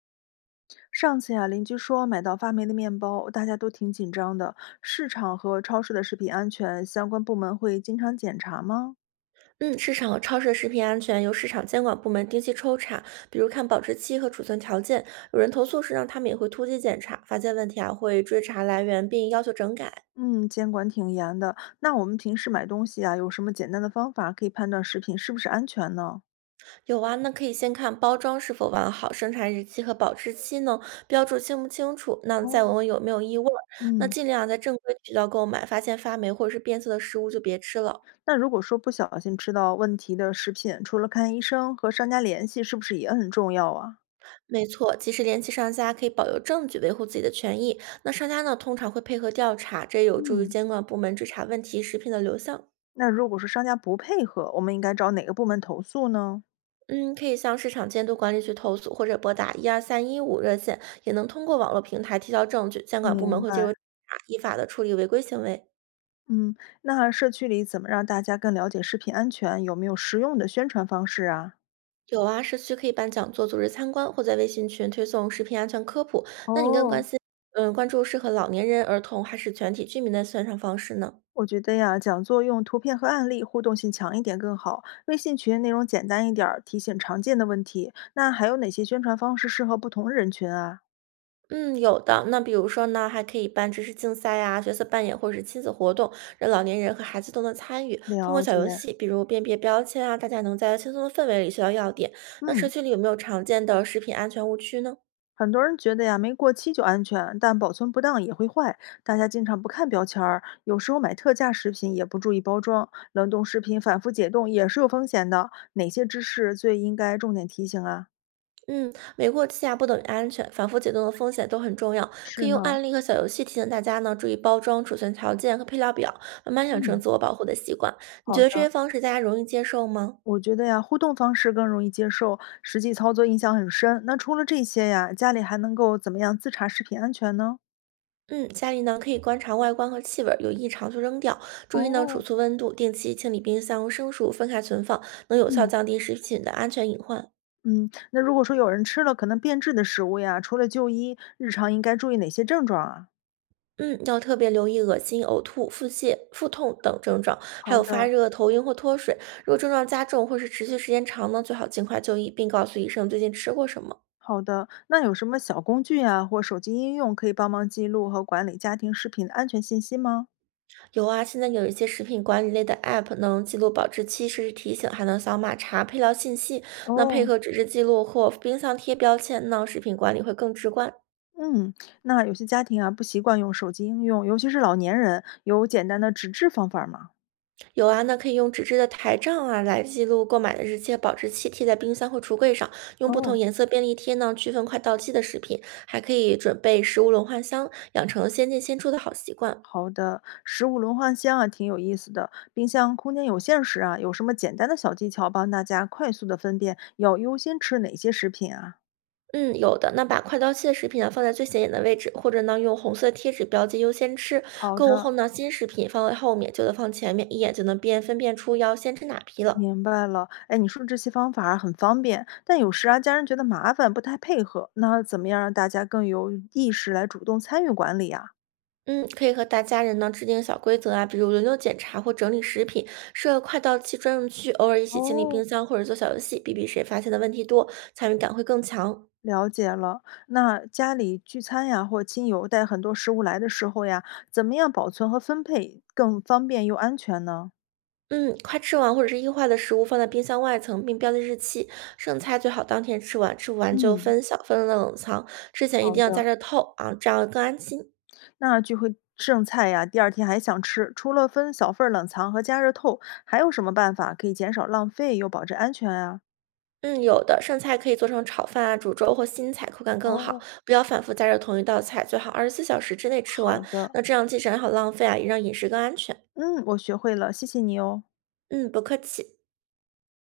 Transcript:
上次呀，邻居说买到发霉的面包，大家都挺紧张的。市场和超市的食品安全相关部门会经常检查吗？嗯，市场和超市的食品安全由市场监管部门定期抽查，比如看保质期和储存条件。有人投诉时，让他们也会突击检查，发现问题啊会追查来源并要求整改。嗯，监管挺严的。那我们平时买东西啊，有什么简单的方法可以判断食品是不是安全呢？有啊，那可以先看包装是否完好，生产日期和保质期呢标注清不清楚，那哦，再闻闻有没有异味儿。那嗯，尽量在正规渠道购买，发现发霉或者是变色的食物就别吃了。那如果说不小心吃到问题的食品，除了看医生和商家联系，是不是也很重要啊？没错，及时联系商家可以保留证据，维护自己的权益。那商家呢，通常会配合调查，这有助于嗯，监管部门追查问题食品的流向。那如果说商家不配合，我们应该找哪个部门投诉呢？嗯，可以向市场监督管理局投诉，或者拨打12315热线，也能通过网络平台提交证据，监管部门明会介入调白。查依法的处理违规行为。嗯，那社区里怎么让大家更了解食品安全？有没有实用的宣传方式啊？有啊，社区可以办讲座、组织参观，或在微信群推送食品安全科普。那你更关哦，心，关注适合老年人、儿童还是全体居民的宣传方式呢？我觉得呀，讲座用图片和案例，互动性强一点更好。微信群内容简单一点儿，提醒常见的问题。那还有哪些宣传方式适合不同人群啊？嗯，有的。那比如说呢，还可以办知识竞赛呀、角色扮演或者是亲子活动，让老年人和孩子都能参与。通过了小解，游戏，比如辨别标签啊，大家能在轻松的氛围里学到要点。那社嗯。区里有没有常见的食品安全误区呢？很多人觉得呀，没过期就安全，但保存不当也会坏。大家经常不看标签儿，有时候买特价食品也不注意包装，冷冻食品反复解冻也是有风险的。哪些知识最应该重点提醒啊？嗯，没过期啊不等于安全，反复解冻的风险都很重要。可是以用呢，案例和小游戏提醒大家呢，注意包装、储存条件和配料表，慢慢养成嗯，自我保护的习惯。你好觉得这些的。方式大家容易接受吗？我觉得呀，互动方式更容易接受，实际操作印象很深。那除了这些呀，家里还能够怎么样自查食品安全呢？嗯，家里呢可以观察外观和气味儿，有异常就扔掉。注意呢储哦，存温度，定期清理冰箱、生熟，分开存放，能有效嗯降低食品的安全隐患。嗯，那如果说有人吃了可能变质的食物呀，除了就医，日常应该注意哪些症状啊？嗯，要特别留意恶心、呕吐、腹泻、腹痛等症状，还好有发的，热、头晕或脱水。如果症状加重或是持续时间长呢，最好尽快就医，并告诉医生最近吃过什么。好的。那有什么小工具啊，或手机应用可以帮忙记录和管理家庭食品的安全信息吗？有啊，现在有一些食品管理类的 App 能记录保质期、实时提醒，还能扫码查配料信息。那配哦，合纸质记录或冰箱贴标签呢，食品管理会更直观。嗯，那有些家庭啊不习惯用手机应用，尤其是老年人，有简单的纸质方法吗？有啊，那可以用纸质的台账啊来记录购买的日期，保质期贴在冰箱或橱柜上。用不哦，同颜色便利贴呢区分快到期的食品，还可以准备食物轮换箱，养成先进先出的好习惯。好的。食物轮换箱啊挺有意思的，冰箱空间有限时啊，有什么简单的小技巧帮大家快速的分辨要优先吃哪些食品啊？嗯，有的。那把快到期的食品啊放在最显眼的位置，或者呢用红色贴纸标记优先吃。好购物的，后呢，新食品放在后面，旧的放前面，一眼就能辨分辨出要先吃哪批了。明白了，哎，你说这些方法儿很方便，但有时啊，家人觉得麻烦，不太配合。那怎么样让大家更有意识来主动参与管理呀？嗯，可以和大家人呢制定小规则啊，比如轮流检查或整理食品，设快到期专用区，偶尔一起清理哦，冰箱或者做小游戏，比比谁发现的问题多，参与感会更强。了解了，那家里聚餐呀，或亲友带很多食物来的时候呀，怎么样保存和分配更方便又安全呢？嗯，快吃完或者是易坏的食物放在冰箱外层，并标记日期，剩菜最好当天吃完，吃不完就嗯，分小份的冷藏，之前一好定要加的，热透啊，这样更安心。那聚会剩菜呀，第二天还想吃，除了分小份儿冷藏和加热透，还有什么办法可以减少浪费又保证安全啊？嗯，有的剩菜可以做成炒饭啊、煮粥或新菜，口感更好。哦。不要反复加热同一道菜，最好24小时之内吃好完。的，那这样既省好浪费啊，也让饮食更安全。嗯，我学会了，谢谢你哦。嗯，不客气。